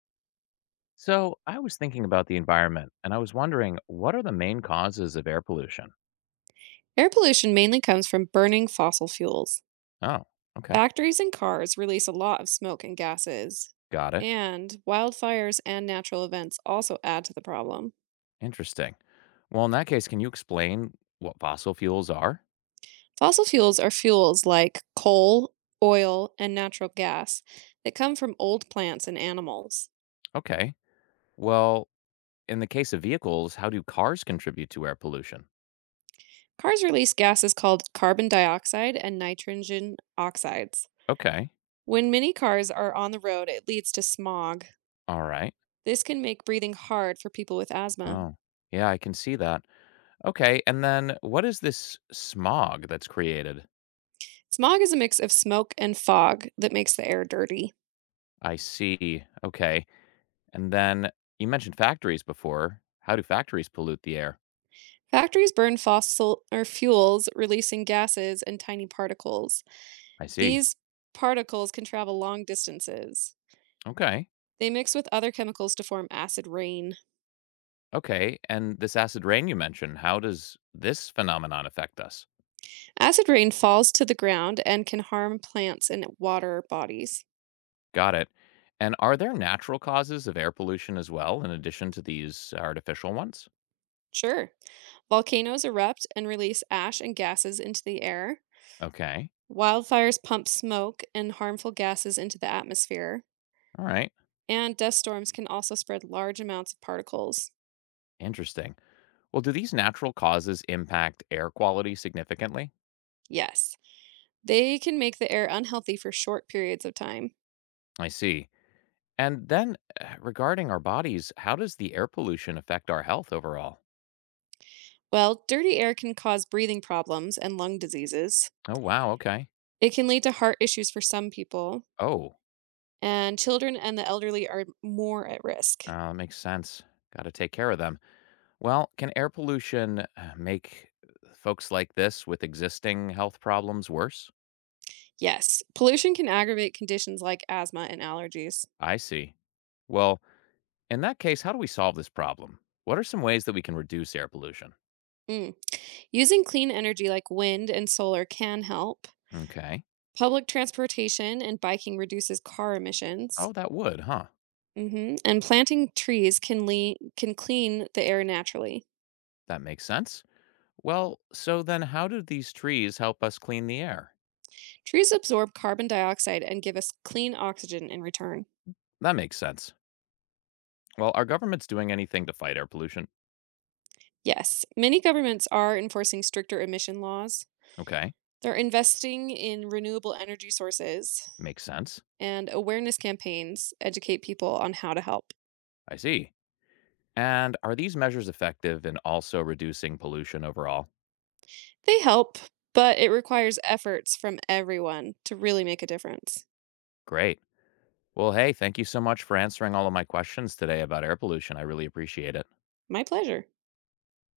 So I was thinking about the environment and I was wondering, what are the main causes of air pollution? Air pollution mainly comes from burning fossil fuels. Oh, okay. Factories and cars release a lot of smoke and gases, Got it. and wildfires and natural events also add to the problem. Interesting. Well, in that case, can you explain what fossil fuels are? Fossil fuels are fuels like coal, oil, and natural gas that come from old plants and animals. Okay. Well, in the case of vehicles, how do cars contribute to air pollution? Cars release gases called carbon dioxide and nitrogen oxides. Okay. When many cars are on the road, it leads to smog. All right. This can make breathing hard for people with asthma. Oh, yeah, I can see that. Okay. And then what is this smog that's created? Smog is a mix of smoke and fog that makes the air dirty. I see. Okay. And then you mentioned factories before. How do factories pollute the air? Factories burn fossil or fuels, releasing gases and tiny particles. I see. These particles can travel long distances. Okay. They mix with other chemicals to form acid rain. Okay. And this acid rain you mentioned, how does this phenomenon affect us? Acid rain falls to the ground and can harm plants and water bodies. Got it. And are there natural causes of air pollution as well, in addition to these artificial ones? Sure. Volcanoes erupt and release ash and gases into the air. Okay. Wildfires pump smoke and harmful gases into the atmosphere. All right. And dust storms can also spread large amounts of particles. Interesting. Well, do these natural causes impact air quality significantly? Yes, they can make the air unhealthy for short periods of time. I see. And then regarding our bodies, how does the air pollution affect our health overall? Well, dirty air can cause breathing problems and lung diseases. Oh, wow. Okay. It can lead to heart issues for some people, Oh, and children and the elderly are more at risk. Makes sense. Got to take care of them. Well, can air pollution make folks like this with existing health problems worse? Yes, pollution can aggravate conditions like asthma and allergies. I see. Well, in that case, how do we solve this problem? What are some ways that we can reduce air pollution? Mm. Using clean energy like wind and solar can help. Okay. Public transportation and biking reduces car Oh, emissions. that would, huh? Mhm, and planting trees can clean the air naturally. That makes sense. Well, so then how do these trees help us clean the air? Trees absorb carbon dioxide and give us clean oxygen in return. That makes sense. Well, are governments doing anything to fight air pollution? Yes, many governments are enforcing stricter emission laws. Okay. They're investing in renewable energy sources, Makes sense. and awareness campaigns educate people on how to help. I see. And are these measures effective in also reducing pollution overall? They help, but it requires efforts from everyone to really make a difference. Great. Well, hey, thank you so much for answering all of my questions today about air pollution. I really appreciate it. My pleasure.